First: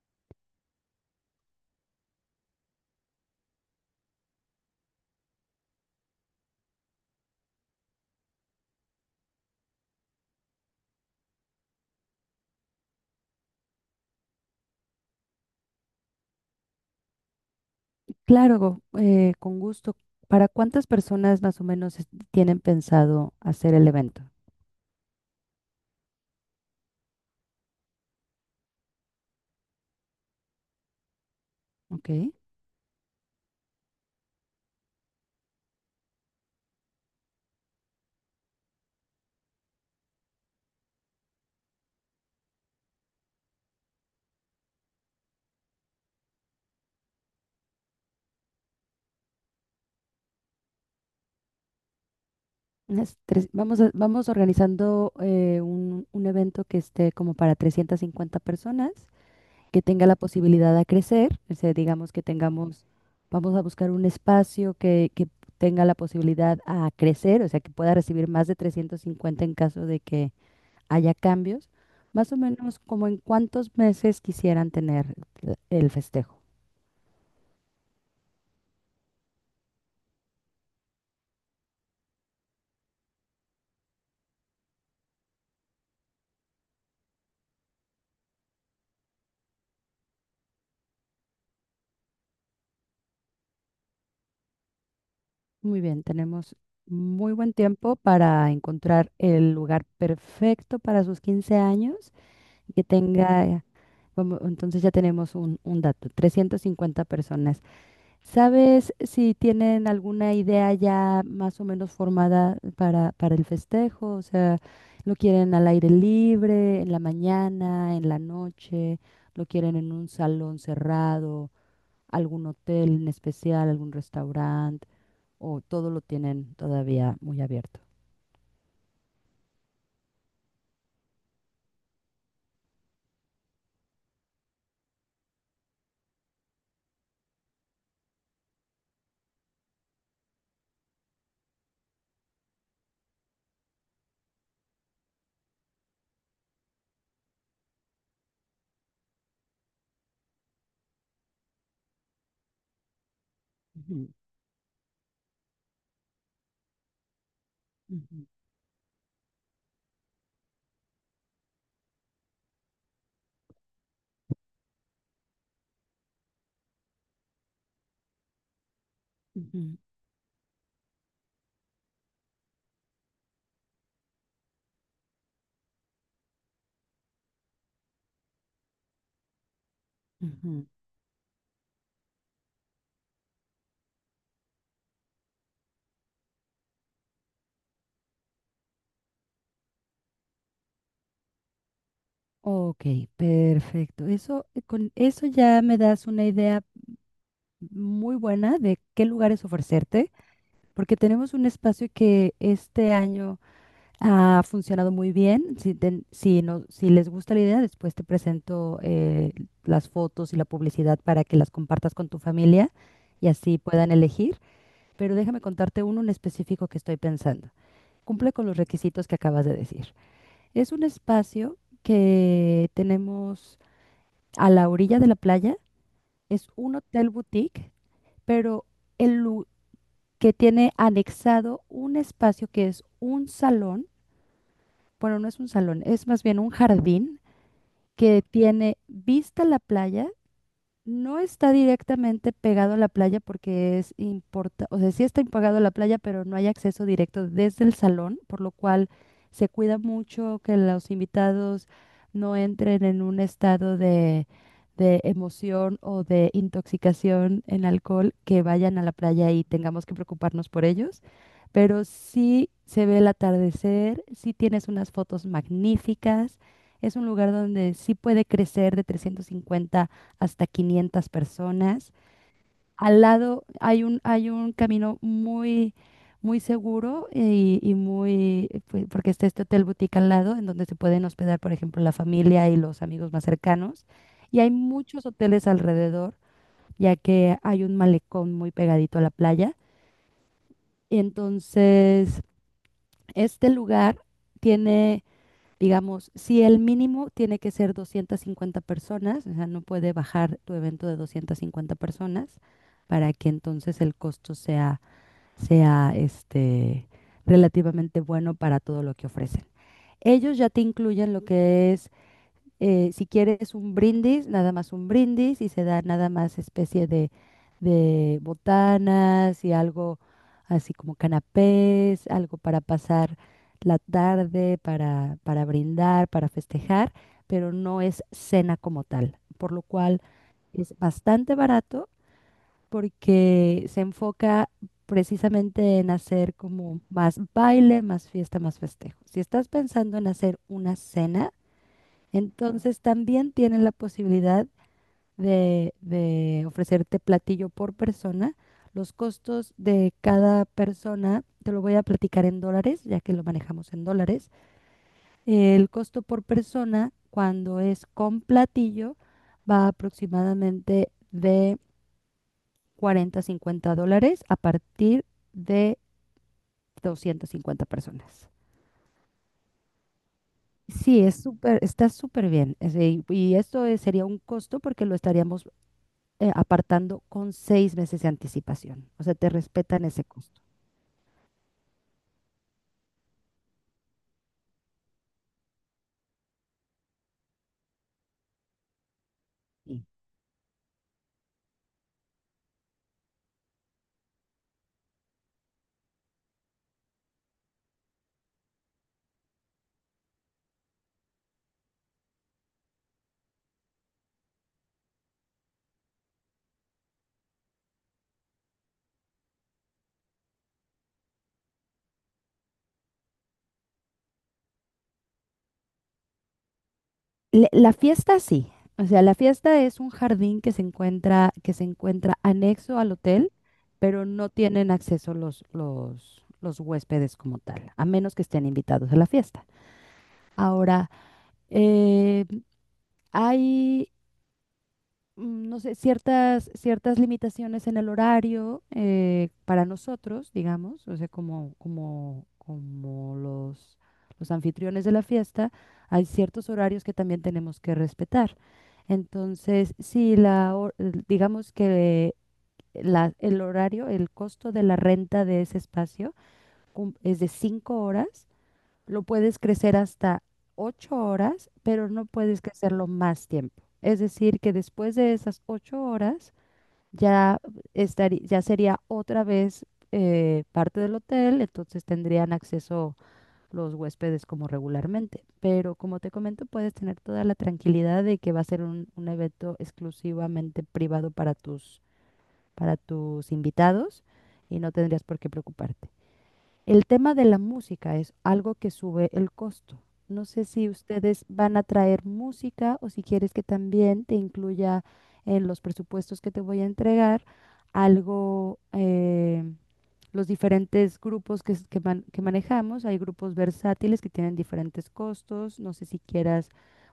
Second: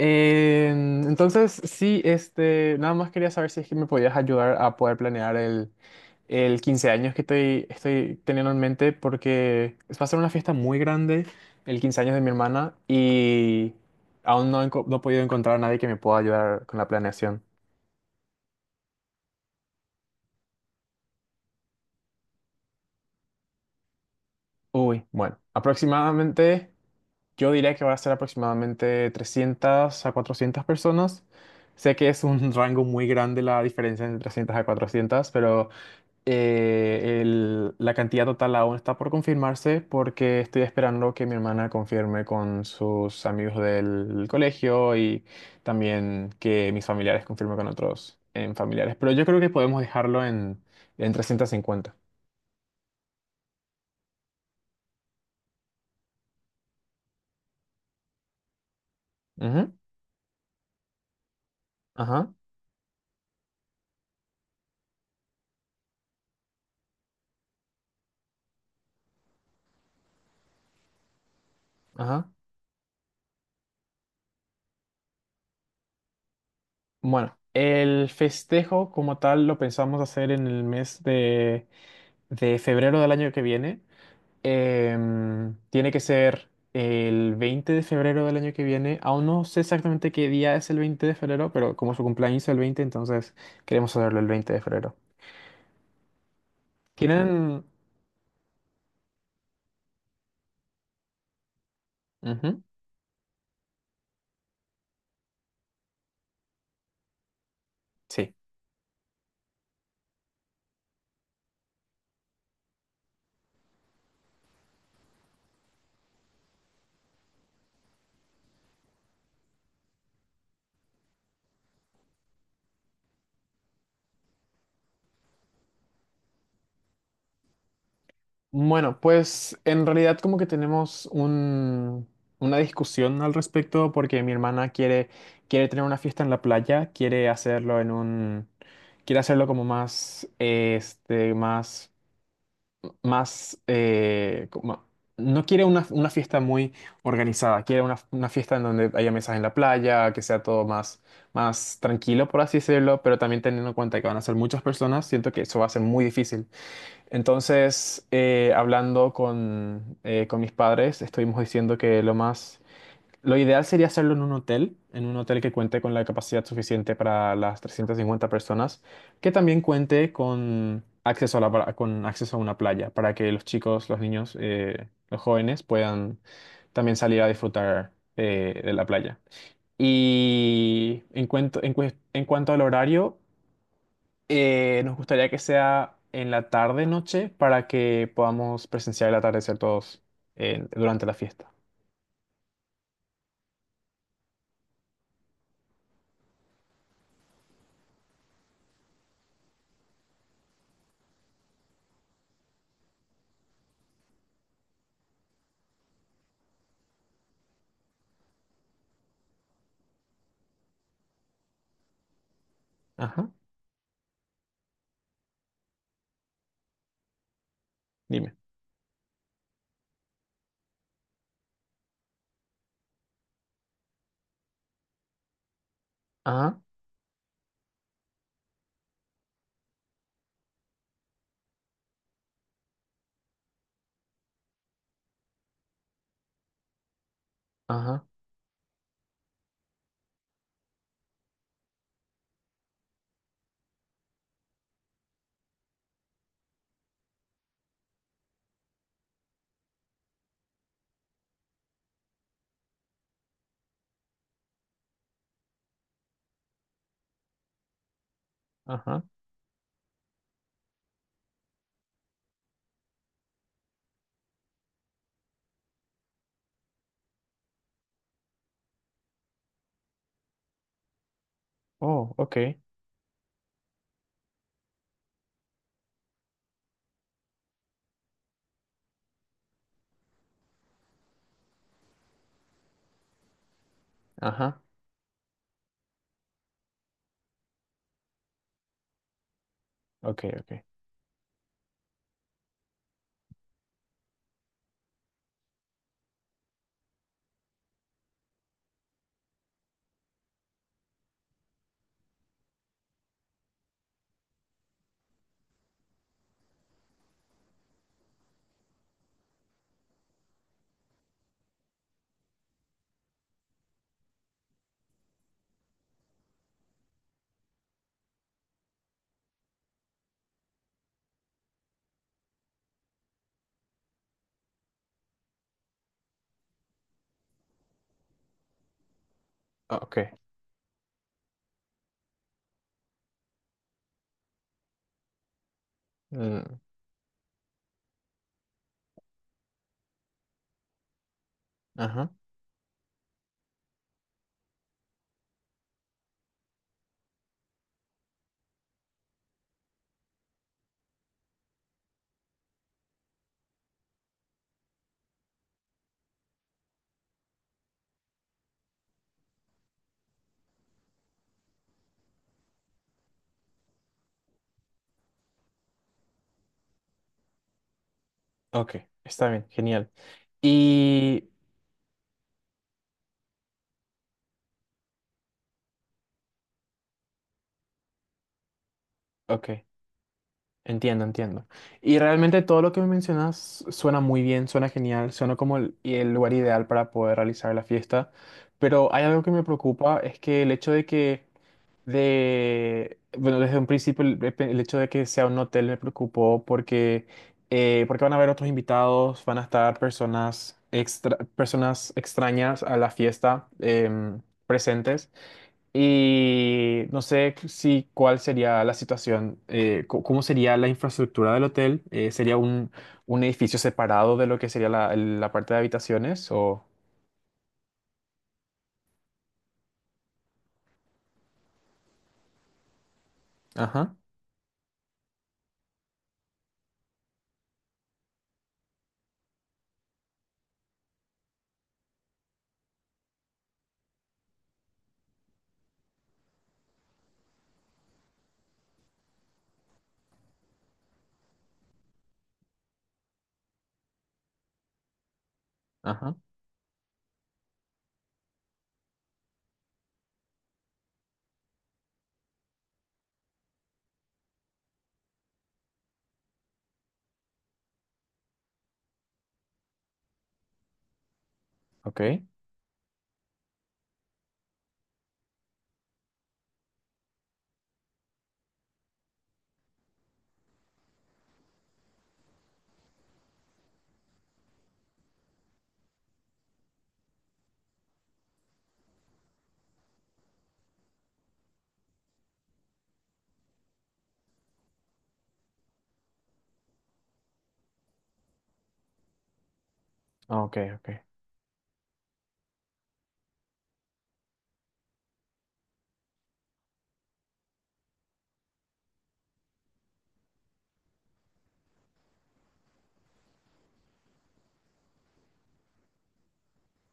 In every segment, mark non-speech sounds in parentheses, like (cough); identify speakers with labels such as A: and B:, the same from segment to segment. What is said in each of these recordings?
A: Sí, nada más quería saber si es que me podías ayudar a poder planear el 15 años que estoy teniendo en mente, porque va a ser una fiesta muy grande, el 15 años de mi hermana, y aún no he podido encontrar a nadie que me pueda ayudar con la planeación.
B: Claro, con gusto. ¿Para cuántas personas más o menos tienen pensado hacer el evento?
A: Uy, bueno, aproximadamente, yo diría que va a ser aproximadamente 300 a 400 personas. Sé
B: Ok.
A: que es un (laughs) rango muy grande la diferencia entre 300 a 400, pero... la cantidad total aún está por confirmarse porque estoy esperando que mi hermana confirme con sus amigos del colegio y también que mis familiares confirmen con otros en familiares. Pero yo creo que podemos dejarlo en 350.
B: Vamos, vamos organizando un evento que esté como para 350 personas,
A: Ujú.
B: que tenga la posibilidad de crecer. O sea, digamos que
A: Ajá,
B: tengamos, vamos a buscar un espacio que tenga la posibilidad a crecer, o sea, que pueda recibir más de 350 en caso de que haya cambios.
A: ajá.
B: Más o menos como en cuántos meses quisieran tener el festejo.
A: Bueno, el festejo como tal lo pensamos hacer en el mes de febrero del año que viene. Tiene que ser el 20 de febrero del año que viene. Aún no sé exactamente qué día es el 20 de febrero, pero como su cumpleaños es el 20, entonces queremos saberlo el 20 de febrero.
B: Muy bien, tenemos muy buen
A: ¿Tienen...?
B: tiempo para encontrar el lugar perfecto para sus 15 años
A: Ujú.
B: y que tenga, vamos, entonces ya tenemos un dato, 350 personas.
A: Sí.
B: ¿Sabes si tienen alguna idea ya más o menos formada para el festejo? O sea, ¿lo quieren al aire libre, en la mañana, en la noche? ¿Lo quieren en un salón cerrado? ¿Algún hotel en especial, algún restaurante? ¿O todo lo tienen todavía muy abierto?
A: Bueno, pues en realidad como que tenemos una discusión al respecto porque mi hermana quiere tener una fiesta en la playa, quiere hacerlo en un... Quiere hacerlo como más, este, más, eh, como- no quiere una fiesta muy organizada, quiere una fiesta en donde haya mesas en la playa, que sea todo más, más tranquilo, por así decirlo, pero también teniendo en cuenta que
B: Ujú,
A: van a ser muchas personas, siento que eso va a ser muy difícil. Entonces,
B: ujú,
A: hablando con mis padres, estuvimos diciendo que lo más... Lo ideal sería hacerlo en un hotel que cuente con la capacidad suficiente para las 350 personas, que también
B: ujú,
A: cuente con acceso a con acceso a una playa, para que los chicos, los niños, los jóvenes puedan también salir a disfrutar de la playa.
B: ujú.
A: Y en en cuanto al horario, nos gustaría que sea en la tarde, noche, para que podamos presenciar el atardecer todos durante la fiesta.
B: Ok, perfecto. Eso, con eso ya me das una idea muy buena de qué lugares ofrecerte, porque tenemos un espacio que este año ha funcionado muy bien. Si les gusta la idea, después te presento las fotos y la publicidad para que las compartas con tu familia y
A: Ajá,
B: así puedan elegir. Pero déjame contarte uno en específico que estoy pensando. Cumple
A: dime.
B: con los requisitos que acabas de decir. Es un espacio que tenemos a la orilla de la playa, es
A: Ajá,
B: un hotel boutique, pero el lu- que tiene anexado un espacio que es un salón, bueno, no es un salón, es más bien un jardín
A: ajá.
B: que tiene vista a la playa. No está directamente pegado a la playa porque o sea, sí está pegado a la playa, pero no hay acceso directo desde el salón, por lo cual se cuida mucho que los invitados no entren en un estado de emoción o de intoxicación en alcohol, que vayan a la
A: Ajá.
B: playa y tengamos que preocuparnos por ellos. Pero sí se ve el atardecer, sí tienes unas fotos magníficas, es un lugar donde sí puede crecer de 350 hasta 500 personas.
A: Oh, ok.
B: Al lado hay un camino muy, muy seguro y muy, pues, porque está este hotel boutique al lado, en donde se pueden hospedar, por ejemplo, la familia y los amigos más cercanos. Y hay
A: Ajá.
B: muchos hoteles alrededor, ya que hay un malecón muy pegadito a la playa.
A: Ok, ok.
B: Y entonces, este lugar tiene. Digamos, si el mínimo tiene que ser 250 personas, o sea, no puede bajar tu evento de 250 personas para que entonces el costo sea este, relativamente bueno para todo lo que ofrecen. Ellos ya te incluyen lo que es si quieres un brindis, nada más un brindis y se da nada más especie de botanas y algo así como canapés, algo para pasar la tarde, para brindar, para festejar, pero no es cena como tal, por lo
A: Oh,
B: cual
A: ok.
B: es bastante barato porque se enfoca precisamente en hacer
A: Mm,
B: como más baile, más fiesta, más festejo. Si estás pensando en hacer una cena,
A: ajá.
B: entonces también tienen la posibilidad de ofrecerte platillo por persona. Los costos de cada persona, te lo voy a platicar en dólares, ya que lo manejamos en dólares. El costo por persona, cuando es con platillo, va aproximadamente de 40 a $50 a partir de 250 personas.
A: Ok. Está bien. Genial.
B: Sí, es
A: Y...
B: súper, está súper bien. Es de- y esto es- Sería un costo porque lo estaríamos apartando con seis meses de anticipación. O sea, te
A: Ok.
B: respetan ese costo.
A: Entiendo, entiendo. Y realmente todo lo que me mencionas suena muy bien, suena genial, suena como el lugar ideal para poder realizar la fiesta. Pero hay algo que me
B: Sí.
A: preocupa, es que el hecho de que de, bueno, desde un principio el hecho de que sea un hotel me preocupó porque, porque van a haber otros invitados, van a estar personas, extra, personas extrañas a la fiesta presentes y no sé si cuál sería la situación, cómo sería la infraestructura del hotel, sería un edificio separado de lo que sería la parte de habitaciones o...
B: La fiesta sí. O sea, la fiesta es un jardín que se encuentra anexo al hotel,
A: Ajá,
B: pero no tienen acceso los huéspedes como tal, a menos que estén invitados a la fiesta. Ahora, eh, hay mm, no sé, ciertas limitaciones en el horario para nosotros, digamos, o sea, como los anfitriones de la fiesta, hay
A: ajá,
B: ciertos horarios que también tenemos que respetar. Entonces, si la, hor- el- digamos que el horario, el costo de la renta de ese espacio es de cinco horas, lo puedes crecer hasta 8 horas, pero
A: ok,
B: no puedes crecerlo más tiempo. Es decir, que después de esas 8 horas ya estaría, ya sería otra vez parte del hotel, entonces tendrían acceso los huéspedes como regularmente. Pero como te comento, puedes tener toda la tranquilidad de que va a ser un evento exclusivamente privado para tus invitados y no tendrías por qué preocuparte. El tema de la música es algo que sube el costo. No sé
A: ok,
B: si
A: ok.
B: ustedes van a traer música o si quieres que también te incluya en los presupuestos que te voy a entregar algo, los diferentes grupos que manejamos. Hay grupos versátiles que tienen diferentes costos. No sé si quieras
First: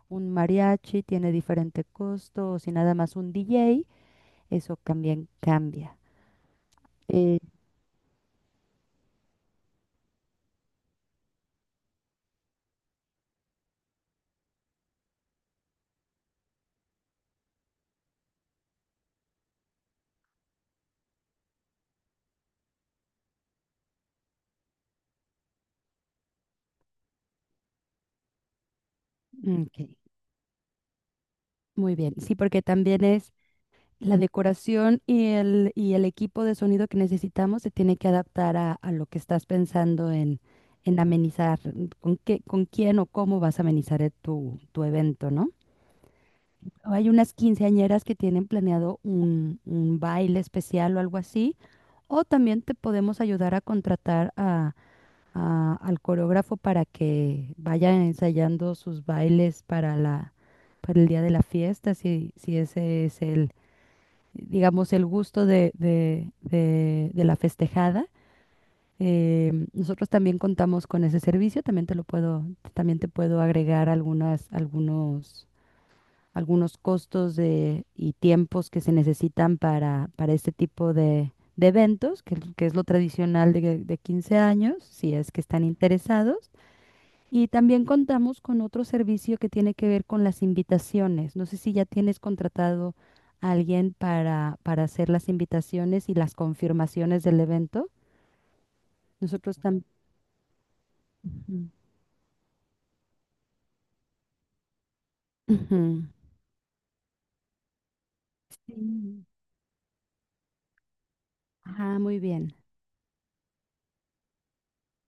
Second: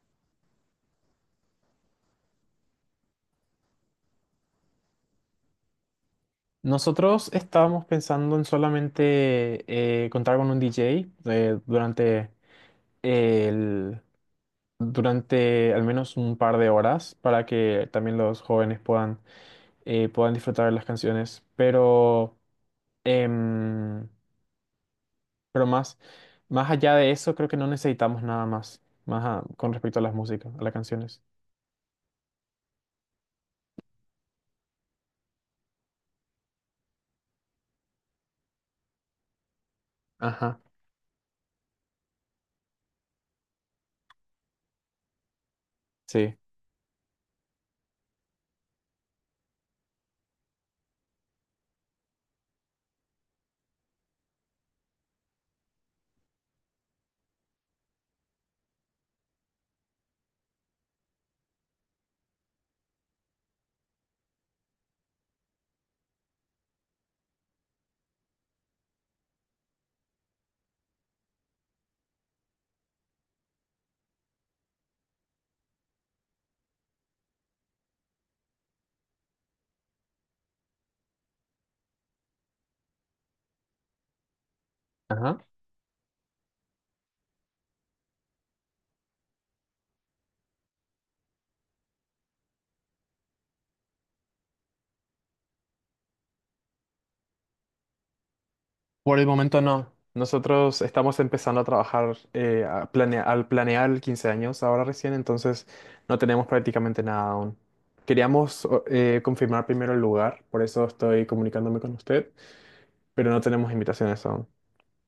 B: un mariachi, tiene diferente costo, o si nada más un DJ, eso también cambia.
A: Nosotros
B: Eh,
A: estábamos pensando en solamente contar con un DJ durante el, durante al menos un par de horas para que también los jóvenes puedan disfrutar de las canciones. Pero, em, pero más allá de eso, creo que no necesitamos nada más, con
B: ok,
A: respecto a las músicas, a las canciones.
B: Muy bien, sí, porque también es. La decoración y el equipo de sonido que necesitamos se tiene que adaptar a lo que estás pensando
A: Ajá,
B: en amenizar, con qué, con quién o cómo vas a amenizar tu evento, ¿no?
A: sí.
B: Hay unas quinceañeras que tienen planeado un baile especial o algo así, o también te podemos ayudar a contratar al coreógrafo para que vaya ensayando sus bailes para la, para el día de la fiesta, si ese es el, digamos, el gusto de la festejada. Nosotros también contamos con ese servicio, también te lo puedo, también te puedo agregar algunos costos de, y tiempos que se necesitan para este tipo de eventos, que es lo tradicional de 15 años, si es
A: Ajá.
B: que están interesados. Y también contamos con otro servicio que tiene que ver con las invitaciones. No sé si ya tienes contratado a alguien para hacer las invitaciones y las confirmaciones del evento.
A: Por el
B: Nosotros
A: momento
B: también...
A: no. Nosotros estamos empezando a trabajar al planear 15 años ahora recién, entonces
B: Ujú.
A: no tenemos prácticamente nada aún. Queríamos
B: Sí.
A: confirmar primero el lugar, por eso estoy comunicándome con
B: Ah, muy
A: usted,
B: bien.
A: pero no tenemos invitaciones aún.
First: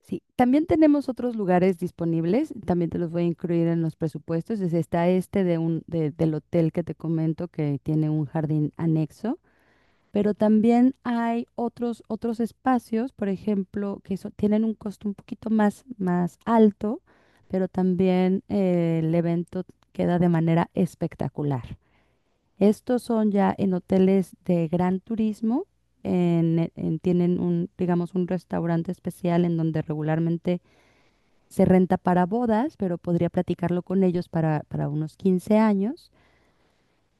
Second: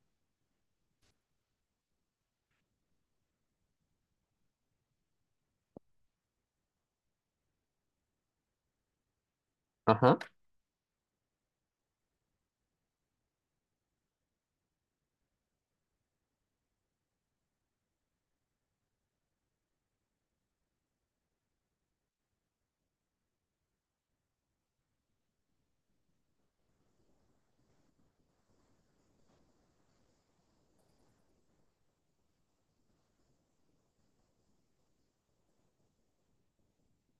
B: Sí, también tenemos otros lugares disponibles, también te los voy a incluir en los presupuestos. Está este de un, del hotel que te comento que tiene un jardín anexo.
A: Ajá.
B: Pero también hay otros, otros espacios, por ejemplo, tienen un costo un poquito más, más alto, pero también el evento queda de manera espectacular. Estos son ya en hoteles de gran turismo, tienen un, digamos, un restaurante especial en donde regularmente se renta para bodas, pero podría platicarlo con ellos para unos 15 años.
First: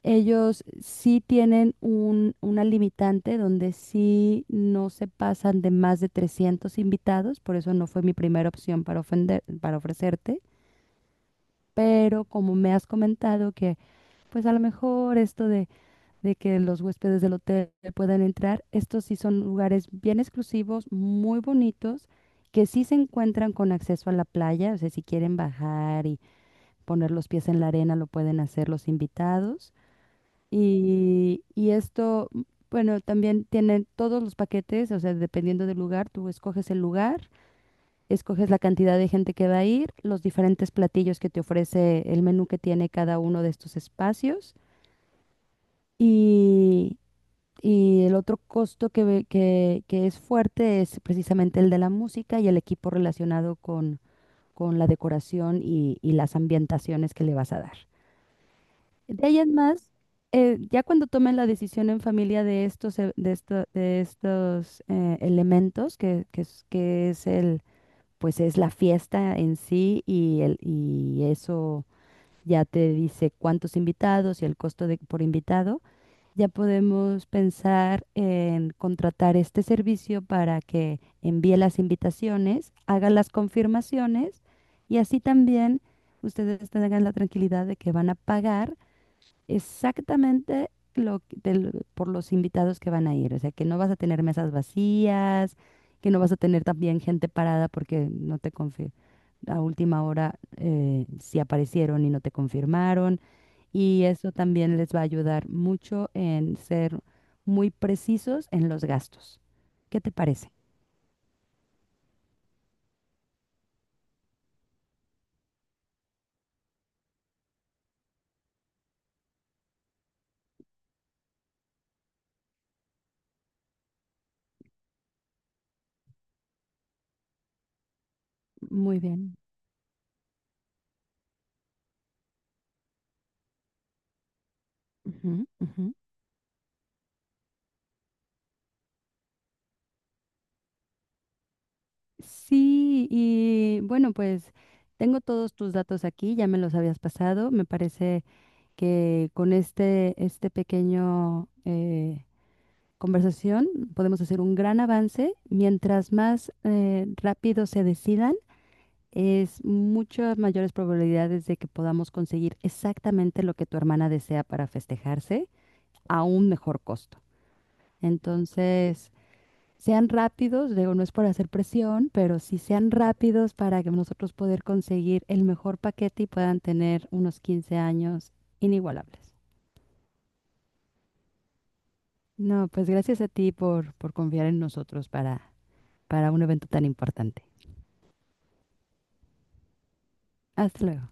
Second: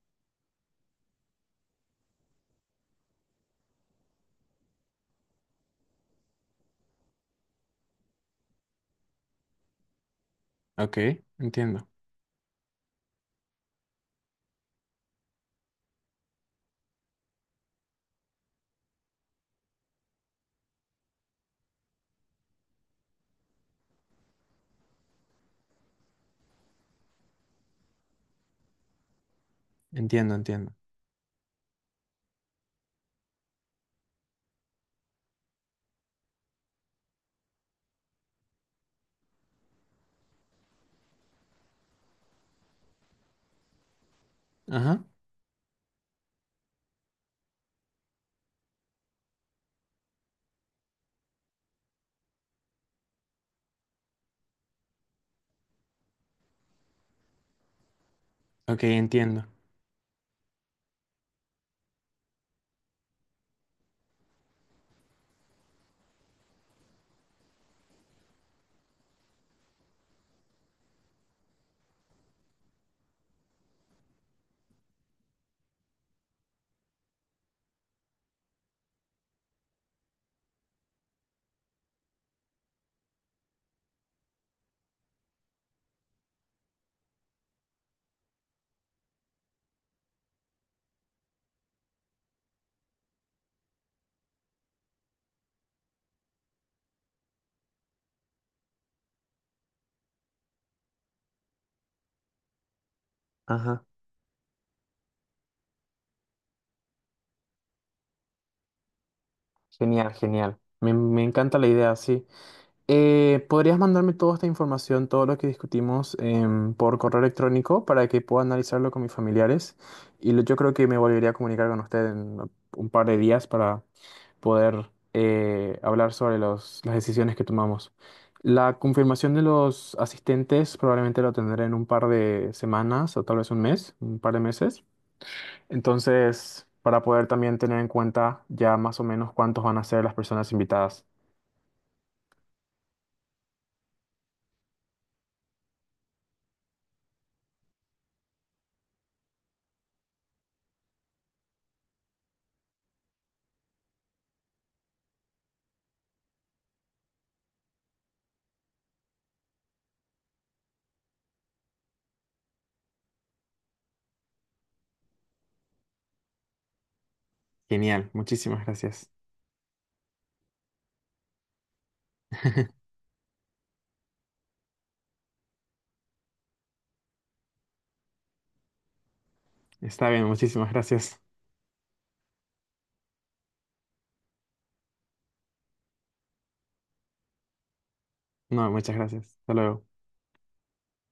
B: Ellos sí tienen un, una limitante donde sí no se pasan de más de 300 invitados, por eso no fue mi primera opción para ofender, para ofrecerte,
A: Ok, entiendo,
B: pero como me has comentado que pues a lo mejor esto de que los huéspedes del hotel puedan entrar, estos sí son lugares bien exclusivos, muy bonitos, que sí se encuentran con acceso a la playa, o sea, si quieren bajar y poner los pies en la arena lo pueden hacer los invitados
A: entiendo, entiendo.
B: y esto, bueno, también tienen todos los paquetes, o sea, dependiendo del lugar, tú escoges el lugar, escoges la cantidad de gente que va a ir, los diferentes platillos que te ofrece el menú que tiene cada uno de estos espacios.
A: Ajá.
B: Y, y el otro costo que es fuerte es precisamente el de la música y el equipo relacionado con la decoración y las ambientaciones que le vas a dar.
A: Ok,
B: De ahí
A: entiendo.
B: en más, ya cuando tomen la decisión en familia de estos, de estos elementos, que es el, pues es la fiesta en sí y eso ya te dice cuántos invitados y el costo de, por invitado, ya podemos pensar en contratar este servicio para que envíe las invitaciones, haga las confirmaciones y así también ustedes tengan la tranquilidad de que van a pagar exactamente por los invitados que van a ir. O sea, que no vas a tener mesas vacías, que no vas a tener también gente parada porque no te confirmaron. A última hora si aparecieron y no te confirmaron.
A: Ajá,
B: Y eso también les va a ayudar mucho en ser muy precisos en los gastos. ¿Qué
A: genial,
B: te parece?
A: genial. Me encanta la idea, sí. ¿Podrías mandarme toda esta información, todo lo que discutimos por correo electrónico para que pueda analizarlo con mis familiares? Y yo creo que me volvería a comunicar con usted en un par de días para poder hablar sobre las decisiones que tomamos. La
B: Muy
A: confirmación
B: bien.
A: de los asistentes probablemente lo tendré en un par de semanas o tal vez un mes, un par de meses.
B: Ujú, ujú.
A: Entonces, para poder también tener en cuenta ya más o menos cuántos van a ser las personas invitadas.
B: Sí, y bueno, pues tengo todos tus datos aquí, ya me los habías pasado. Me parece que con este, este pequeño conversación podemos hacer un gran avance. Mientras más rápido se decidan, es muchas mayores probabilidades de que podamos conseguir exactamente lo que tu hermana desea para festejarse a un mejor costo.
A: Genial, muchísimas gracias.
B: Entonces, sean rápidos, digo, no es por hacer presión, pero sí
A: (laughs)
B: sean rápidos para que nosotros poder conseguir el mejor paquete y puedan tener unos 15 años inigualables.
A: Está bien, muchísimas gracias.
B: No, pues gracias a ti por confiar en nosotros para un evento tan importante.
A: No, muchas gracias. Hasta luego.
B: Hasta luego.